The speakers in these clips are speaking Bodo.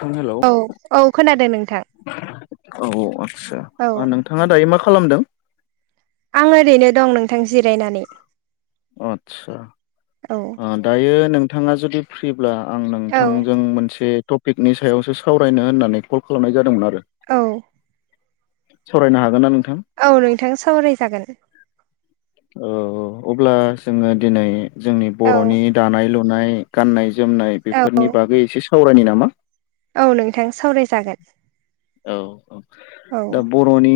थां हेलौ औ औ खोनादों नोंथां औ आस्सा औ नोंथाङा दायो मा खालामदों आं ओरैनो दं नोंथां जिरायनानै आतसा औ दायो नोंथाङा जुदि फ्रिब्ला आं औ नोंथांजों मोनसे टपिकनि सायावसो सावरायनो होननानै कल खालामनाय जादोंमोन आरो औ सावरायनो हागोन ना नों औ नोंथा सावराय जागोन औ औ अब्ला जोङो दिनै जोंनि औ बर'नि दानाय लुनाय गाननाय जोम जोमनाय औ बेफोरनि बागै एसे सावरायनि नामा औ नोंथां सावरायजागोन औ औ औ दा बर'नि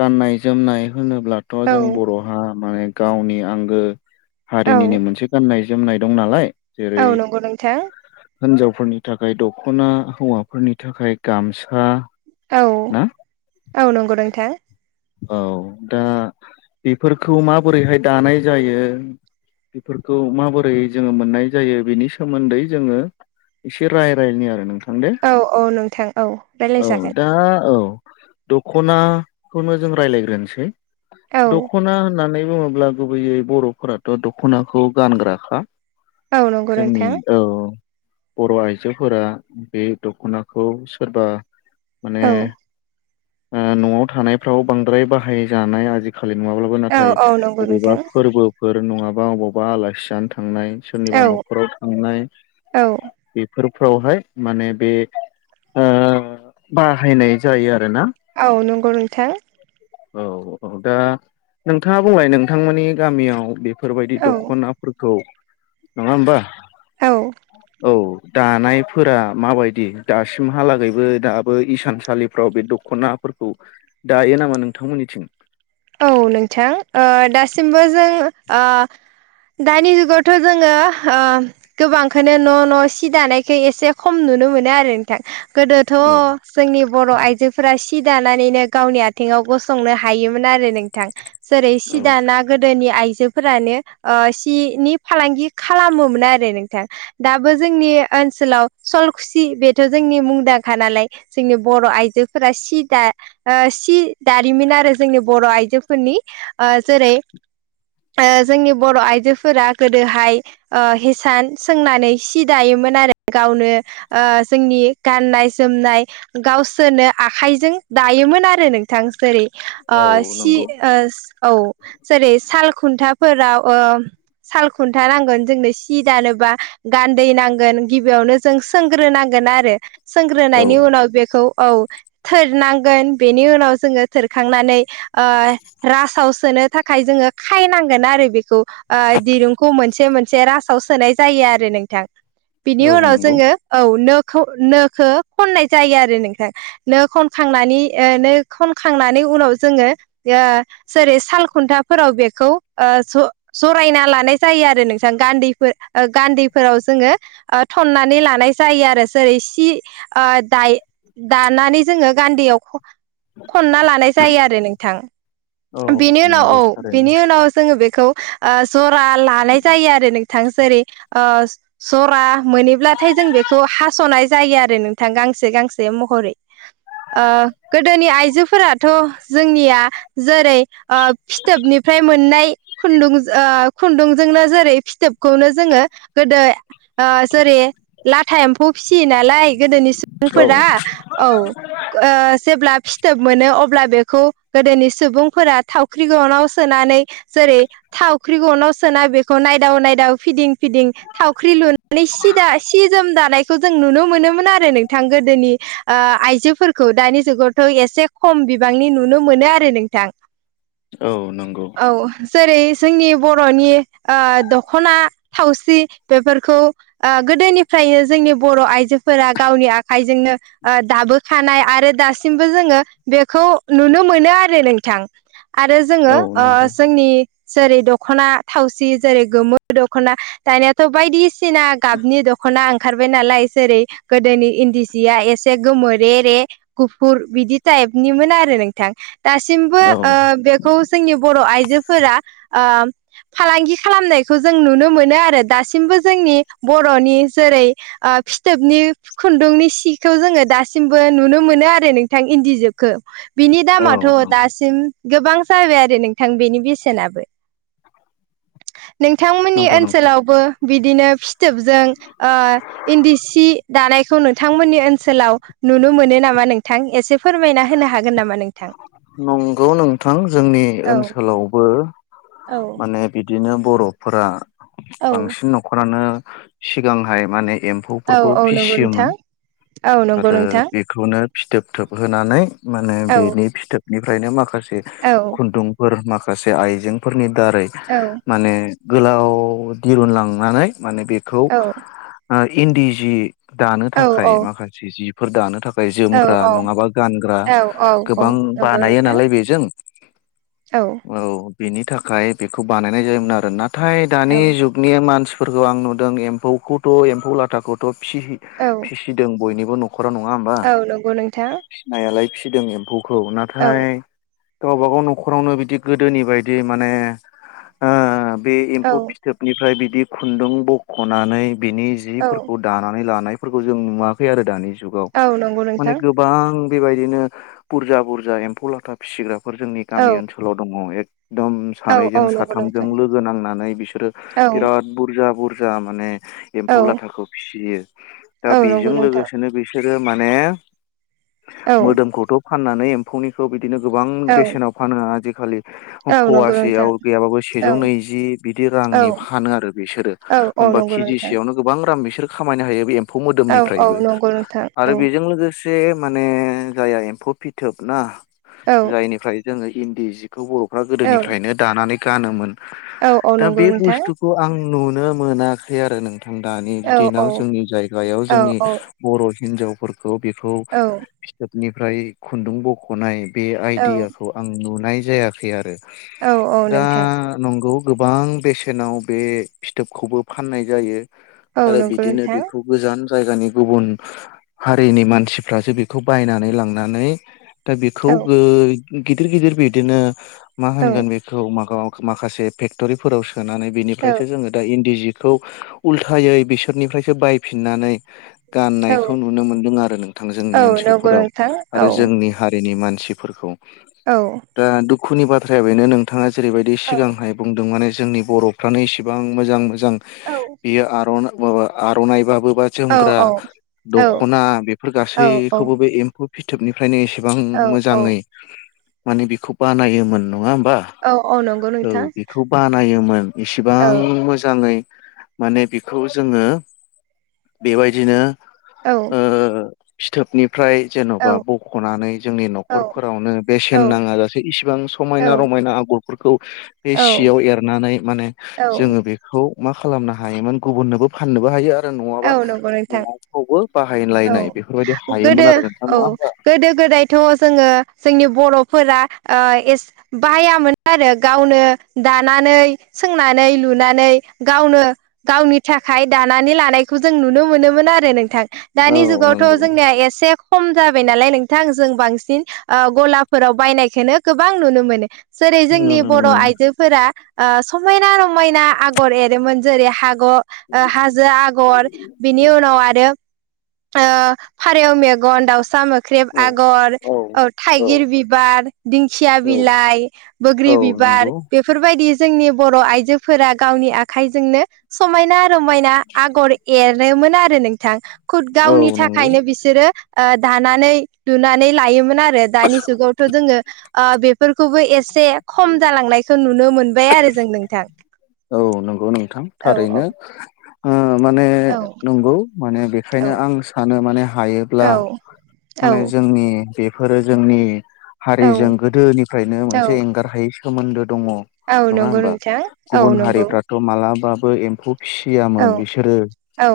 गाननाय जोमनाय होनोब्लाथ' औ जों बर'हा माने गावनि आंगो औ हारिनिनो मोनसे गाननाय जोमनाय दं नालाय औ नंगौ नोंथां होनजावफोरनि थाखाय दख'ना हौवाफोरनि थाखाय गामसा औ ना औ नंगौ नोंथां औ दा बेफोरखौ माबोरैहाय दानाय जायो बेफोरखौ माबोरै जोङो मोननाय जायो बेनि सोमोन्दै जोङो एसे रायरायनि आरो नोंथां दे औ औ नोंथां औ औ रायलायजागोन दा औ दख'नाखौनो जों राय्लायग्रोसै औ दख'ना होननानै बुङोब्ला गुबैयै बर'फोराथ' दख'नाखौ गानग्राखा औ नंगौ जोंनि नोंथां औ औ बर' आइजोफोरा बे दख'नाखौ सोरबा माने औ ओ न'आव थानायफ्राव बांद्राय बाहायजानाय आजि खालि नङाब्लाबो औ नाथाय औ नंगौ बबेबा नोंथां फोरबोफोर नङाबा अबावबा आलासि जानो था थांनाय औ सोरनिबा न'खराव थांनाय औ बेफोर फ्रावहाय माने बे ओ बाहायनाय जायो आरोना। औ नंगौ नोंथां। औ औ दा नोंथाङा बुंलाय नोंथांमोननि गामियाव। बेफोरबायदि औ दख'नाफोरखौ नङाहोमबा औ औ। दानायफोरा माबायदि दासिमहालागैबो दाबो इसानसालिफ्राव बे दख'ना। फोरखौ दायो नामा नोंथांमोननिथिं औ नोंथां ओ दासिमबोओ जों ओ। दानि जुगावथ' जोङो ओ गोबांखौनो न' न' सि दानायखौ एसे खम नु नुनो मोनो आरो नोंथां गोदोथ' औ जोंनि बर' आइजोफोरा सि दानानैनो गावनि आथिङाव गसंनो हायोमो न आरोनोंथां जैरै औ सि दाना गोदोनि आइजो। जोफोरानो ओ सिनि फालांगि खालामोमोन आरो नोंथां दाबो जोंनि ओ ओनसोलाव सलखुसि बेथ' जोंनि मुंदांखा नालाय जोंनि बर' आइजोफोरा सिदा ओ सि दारिमिन आरो जोंनि बर' आइजोफोरनि ओ जेरै ओ जोंनि बर' आइजोफोरा गोदोहाय हेसान सोंनानै सि दायो मोन आरो गावनो ओ जोंनि गाननाय जोमनाय गावसोरनो आखाइजों दायोमोन आरो नोंथां जेरै ओ औ सि नंगौ ओस औ जेरै साल खुन्था फोराव औ साल खुन्था नांगोन जोंनो सि दानोबा गान्दै नांगोन गिबियाव नो जों सोग्रोनांगोन आरो सोंग्रोनायनि औ उनाव बेखौ औ थोरनांगोन बेनि उनाव जोङो थोरखांनानै ओ रासाव सोनो थाखाय जोङो खायनांगोन आरो बेखौओ दिरुंखौ मोन से मोनसे रासोआव सोनाय जायो आरो नोंथां बिनि औ उनाव नंगौ जोंङो औ नो खौ नोखो खननाय जायो आरो नोंथां नो खनखांनानै ओ नो खनखांनानै उनाव जोङो यो जेरै साल खुन्थाफोराव बेखौ ओ ज जरायना लानाय जायो आरो नोंथां गान्धैफोर गान्धैफोराव जोङो ओ थन्नानै लानाय जायो आरो जेरै सिओ दाय दानानै जोङो गान्दैयाव खनना लानाय जायो आरो नोंथां औ बेनि उनाव नंगौ औ थारैनो बिनि उनाव जोङो बेखौओ जरा लानाय जायो आरो नोंथां जेरै ओ जरा मोनोब्लाथाय जों बेखौ हास'नाय जायो आरो नोंथां गांसे गां गांसे महरैओ ओ गोदोनि आइजोफोरा थ' जोंनिया जेरैओ फिथोबनिफ्राय मोननाय खुन्दुंजो ओ खुन्दुंजोंनो जेरै फिथोबखौनो जोङो गोदो जेरै लाथा एम्फौ फिसियो नालाय गोदोनि औ सुबुंफोरा औ ओ जेब्ला फिथोब मोनो अब ब्ला बेखौ गोदोनि सुबुंफोरा थावख्रि गनाव सोनानै जेरै थावख्रि गनाव सोना बेखौ नायदाव नायदाव फिदिं फिदिं थावख्रि लुनानै सिदा सि जोम दानायखौ जों नुनो मोनोमोन आरो नोंथां। गोदोनि आइजोफोरखौ दानि जुगावथ' एसे खम बिबां बांनि नुनो मोनो आरो नोंथां। औ नंगौ औ जेरै जोंनि बर'नि ओ दख'ना थावसि बेफोरखौ ओ गोदोनिफ्राय नो जोंनि बर' आइजोफोरा गावनि आखाइजोंनो ओ दाबोखानाय आरो दासिमबो जोङो बे खौ नुनो मोनो आरो नोंथां। आरो जोङो औ ओ नंगौ जोंनि जेरै दख'ना थावसि जेरै गोमो दख'ना दानियाथ' बायदि सिना गाबनि दख'ना ओंखारबाय नालाय जेरै गोदोनि इन्दि जिया एसे गोमो रे रे गुफुर बिदि टाइप मोन आरो नोंथां। दासिमबो औ ओ बेखौ जोंनि बर' आइजोफोरा ओ फालांगि खालामनायखौ जों नुनो मोनो आरो दासिमबो जोंनि बर'नि जेरै ओ फिथोबनि खुन्दुंनि सिखौ जोङो दासिमबो नुनो मोनो आरो नोंथां इन्दिजोब खौ बिनि औ दामाथ' दासिम गोबां जाबाय आरो नोंथां बेनि बेसेनाबो। नोंथांमोननि नंगौ नोंथां ओनसोलावबो बि दिनो फिथोबजों ओ इन्दि सि दानायखौ नोंथांमोननि ओनसोलाव नुनो मोनो नामा नोंथां? एसे फोरमायना होनो हागोन नामा नोंथां? नंगौ नोंथां जोंनि औ ओनसोलावबो औ माने बिदिनो बर'फोरा औ बांसिन न'खरानो सिगांहाय माने औ एम्फौफोरखौ औ नंगौ फिसियोमोन। नोंथां औ नंगौ आरो नोंथां बेखौनो फिथोब थोबहानै माने औ बेनि फिथोब निफ्रायनो माखासे औ खुन्दुंफोर माखासे आइजेंफोरनि दारै औ माने गोलाव दिरुनलांनानै माने बेखौ औ इन्दि जि दानो औ थाखाय औ माखासे जिफोर दानो था खाय जोमग्रा औ नङाबा गानग्रा औ औ औ गोबां नंगौ बानायो नोंथां नालाय बेजों औ बेनि थाखाय बेखौ बानायनाय जायोमोन आरो। ना थाय दानि औ जुगनि मानसिफोरखौ आं नुदों एम्फौखौथ' एम्फौ लाथाखौथ' औ फि-फिसिदों बयनिबो न'खरा नङा होनबा? औ नंगौ नोंथां फिसिनायालाय फिदों एम्फौखौ। औ नाथाय गावबागाव न'खरावनो बिदि गोदोनि बायदि माने ओ बे औ एम्फौ फिथोबनिफ्राय बिदि खुन्दुं बख'नानै बिनि औ जिफोरखौ दानानै लानाय फोरखौ जों नुवाखै आरो दानि जुगाव। औ नंगौ माने नोंथां गोबां बेबायदिनो बुरजा बुरजा रजा एम्फौ लाथा फिसिग्राफोर जोंनि औ गामि ओनसोलाव दङ'। ए एकदम औ औ सानैजों नंगौ साथामजों नोंथां लोगो नांनानै बिसोरो औ बिराद बुरजा बुरजा माने एम्फौ औ लाथाखौ फिसियो। दा औ नंगौ बेजों नोंथां लोगोसेनो बिसोरो माने औ मोदोमखौथ' फाननानै एम्फौनिखौ बिदिनो गोबां औ बेसेनाव फानो आजिखालि औ नंगौ नोंथां फवासेयाव गैयाबाबो औ सेजौ नैजि बिदि औ रांनि फानो आरो बिसोरो औ औ बा नंगौ नोंथां केजिसेयावनो गोबां रां बिसोर खामायनो हायोष बे एम फौ औ औ मोदोमनिफ्रायबो। नंगौ नोंथां आरो औ बेजों लोगोसे से माने जायहा एम्फौ फिथोब ना औ जायनिफ्राय जोङो इन्दि जि खौ बर'फ्रा औ गोदोनिफ्रायनो दानानै गानोमोन औ औ दा नंगौ बे नोंथां बुस्थुखौ आं नुनो मोनाखै आरो नोंथां दानि औ दिनाव जोंनि जायगायाव औ जोंनि औ बर' हिनजावफोरखौ बेखौ फिथोबनिफ्राय खुन्दुं बख'नाय बे औ आइडियाखौ आं नुनाय जायाखै आरो। औ औ दा नोंथां नंगौ गोबां बेसेनाव बे फिथोबखौबो फाननाय जायो। औ आरो नंगौ बिदिनो नोंथां बेखौ गोजान जायगानि गुबुन हारिनि मानसिफ्रासो बेखौ बायनानै लांनानै दा बेखौ औ गो गिदिर गिदिर बिदिनो मा औ होनगोन बेखौ माबा माखासे फेक्टरिफोराव सोनानै औ बेनिफ्रायसो जोङो दा इन्दि जि खौ उल्थायै बिसोरनिफ्रायसो बायफिननानै औ गाननायखौ नुनो मोनदों आरो नोंथां जोंनि औ नंगौ ओनसोलफोराव नोंथां औ आरो जोंनि [unintelligible] मानसिफोरखौ औ दा दुखुनि बाथ्राया बेनो नोंथाङा। जेरैबायदि औ सिगांहाय बुंदों माने जोंनि बरफ्रानो इसिबां मोजां मोजां औ बियो आरना माबा आरनाइबाबो बा औ जोमग्रा औ दखना बेफोर औ गासैखौबो बे एम्फौ फिथोबनिफ्रायनो एसे बां औ औ मोजाङै माने बेखौ बानायोमोन नङा होम बा औ नंगौ औ नोंथां बेखौ बानायोमोन औ इसिबां मोजाङै माने बेखौ जोङो बेबायदिनो औ। ओ फिथोबनिफ्राय औ जेनबा बखनानै नि औ न'खरफोरावनो बेसेन नाङा जासे इसिबां औ समायना रमायना आगरफोरखौ बे औ सियाव एरनानै माने औ जोङो बेखौ मा खालामनो हायोमोन गुबुननोबो फाननोबो हायो आरो नङाबा औ नंगौ नोंथां न'आवफ्रावबो बाहायलायनाय औ बेफोरबायदि हायोमोन आरो नोंथां नङा होमबा? थ' जोङो जोंनि बर'फोरा ओ एस बाहायामोन आरो गावनो दा नानै सोंनानै लुनानै गावनो गावनि थाखाय दानानै लानायखौ जो जों नुनो मोनोमोन आरो नोंथां औ दानि जुगावथ' नंगौ जोंनिया एसे खम जाबाय नालाय नोंथां जों बांसिन ओ गलाफोराव बायनायखौनो गोबां नुनो मोनो। जेरै- जोंनि नुनो बर' मोनो आइजोफोरा ओ समायना रमायना आगर एरोमोन जेरै- हा ग ओ हाजो आगर बिनि उनाव आरो ओ फारेव मेगन दाउसा मो ख्रेब औ आगर औ थाइगिर बिबार दिंखिया औ बिलाइ बोग्रि औ बिबा बार नंगौ बेफोरबायदि जोंनि बर' आइजोफोरा गावनि आखाइजोंनो समायना रमायना आगर एर रोमोन आरो नोंथां खुद औ गावनि नंगौ थाखायनो बिसोरो ओ दानानै लुनानै लायोमोन आरो दानि जुगावथ' जोङो ओ बेफोरखौबो एसे खम जालांनायखौ नुनो मोनबाय आरो जों नोंथां। औ नंगौ नोंथां औ थारैनो औ ओ माने औ नंगौ माने बेखायनो आं सानो माने हायोब्ला औ औ माने जोंनि बे फोरो जोंनि औ हारिजों गोदोनिफ्रायनो औ मोनसे एंगार हायै सोमोन्दो दङ औ नङा नंगौ होमबा नोंथां। औ गुबुन नंगौ हारिफ्राथ' मालाबाबो एम्फौ औ फिसियामोन बिसोरो औ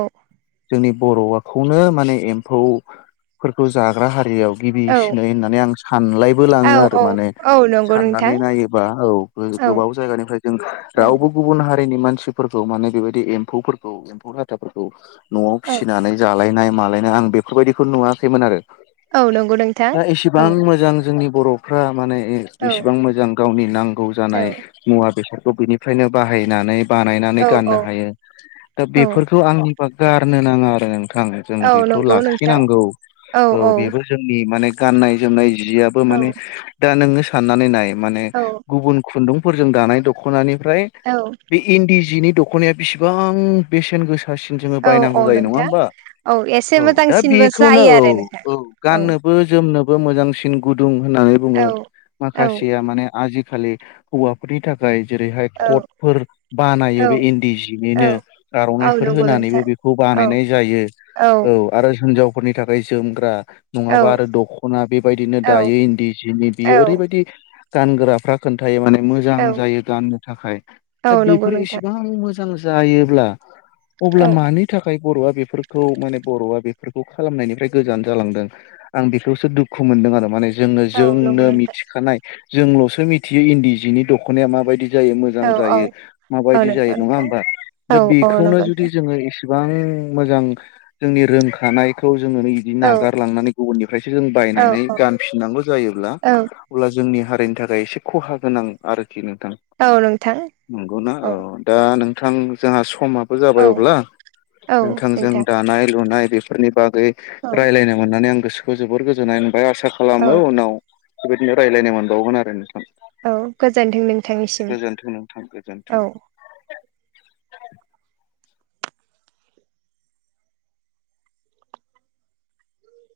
जोंनि बर'खौनो माने एम्फौफोरखौ जाग्रा हारियाव गिबि औ सिनाय होननानै आं सानलायबो औ लाङो आरो औ माने औ नंगौ साननानै नोंथां नायोबा औ औ गो-गोबाव जायगानिफ्राय जों औ रावबो गुबुन हारिनि मानसिफोरखौ माने बेबायदि एम्फौफोरखौ एम्फौ लाथाफोरखौ। न'आव औ फिसिनानै जालायनाय मालायनाय आं बेफोरबायदिखौ नुवाखैमोन आरो। औ नंगौ नोंथां दा औ एसेबां मोजां जोंनि बर'फ्रा माने औ इसेबां मोजां गावनि नांगौ औ जानाय मुवा बेसादखौ बिनि फ्रायनो बाहायनानै बानायनानै औ गाननो औ हायो दा बेफोरखौ आंनि बा गारनो नाङा आरो नोंथां जोङो औ बेखौ नंगौ नोंथां लाखिनांगौ औ बेबो जोंनि माने गाननाय जोमनाय जियाबो औ माने दा नोङो साननानै नाय माने गुबुन खुन्दुं फोरजों दानाय दखनानिफ्राय औ बे इन्दि जिनि दखनाया बेसेबां बेसेन गोसा सासिन जोङो औ औ बायनांगौ जायो नङा नोंथां होमबा। एसे औ दा मोजांसिनबो बेखौनो जायो औ आरो नोंथां औ गाननोबो जोमनो बो मोजांसिन गुदुं होननानै औ बुङो माखासेया माने आजि खालि हौवाफोरनि थाखाय जेरैहाय- कट फोर बानायो औ बे इन्दि औ जिनिनो औ आर'नाइफोर नंगौ होनानैबो नोंथां बेखौ औ बानायनाय जायो। जायो औ आरो हिनजावफोरनि थाखाय जोमग्रा औ नङाबा आरो दख'ना बेबायदिनो दायो इन्दि सिनि औ बियो ओरैबायदि गानग्राफ्रा खोन्थायो माने मोजां औ जायो गाननो थाखाय औ दा नंगौ बेफोर नोंथां इसेबां मोजां जायोब्ला अब्ला औ मानि थाखाय बर'आ बेफोरखौ माने बर'आ बेफोरखौ खालामनायनिफ्राय गोजान जालांदों आं बेखौसो दुखु मोनदों। माने जों औ नंगौ जोंनो नोंथां मिथिखानाय जोंल'सो मिथियो इन्दि जिनि दख'नाया मा बायदि मोजां औ औ जायो औ माबायदि जायो नंगौ नङा नोंथां होनबा औ दा औ नंगौ बेखौनो नोंथां जुदि जों एबां मोजां जोंनि रोंखानायखौ जोङनो बिदि औ नागारलांनानै गुबुननिफ्रायसो जों औ बायनानै गानफिननांगौ जायोब्ला औ अब्ला जोंनि हारिनि थाखाय एसे खहा गोनां आरोखि नोंथां औ नोंथां नंगौना औ दा नों नोंथां जोंहा समाबो औ जाबाय अब्ला औ नोंथांजों नोंथां दानाय लुनाय बेफोरनि बागै औ रायलायनो मोननानै आं गोसोखौ जोबोर गोजोननाय मोनबाय आसा औ खालामो उनाव बेबायदिनो रायज्लायनो मोनबावगोन आरो नोंथां औ गोजोनथों नों गोजोनथों नोंथां गोजोनथों।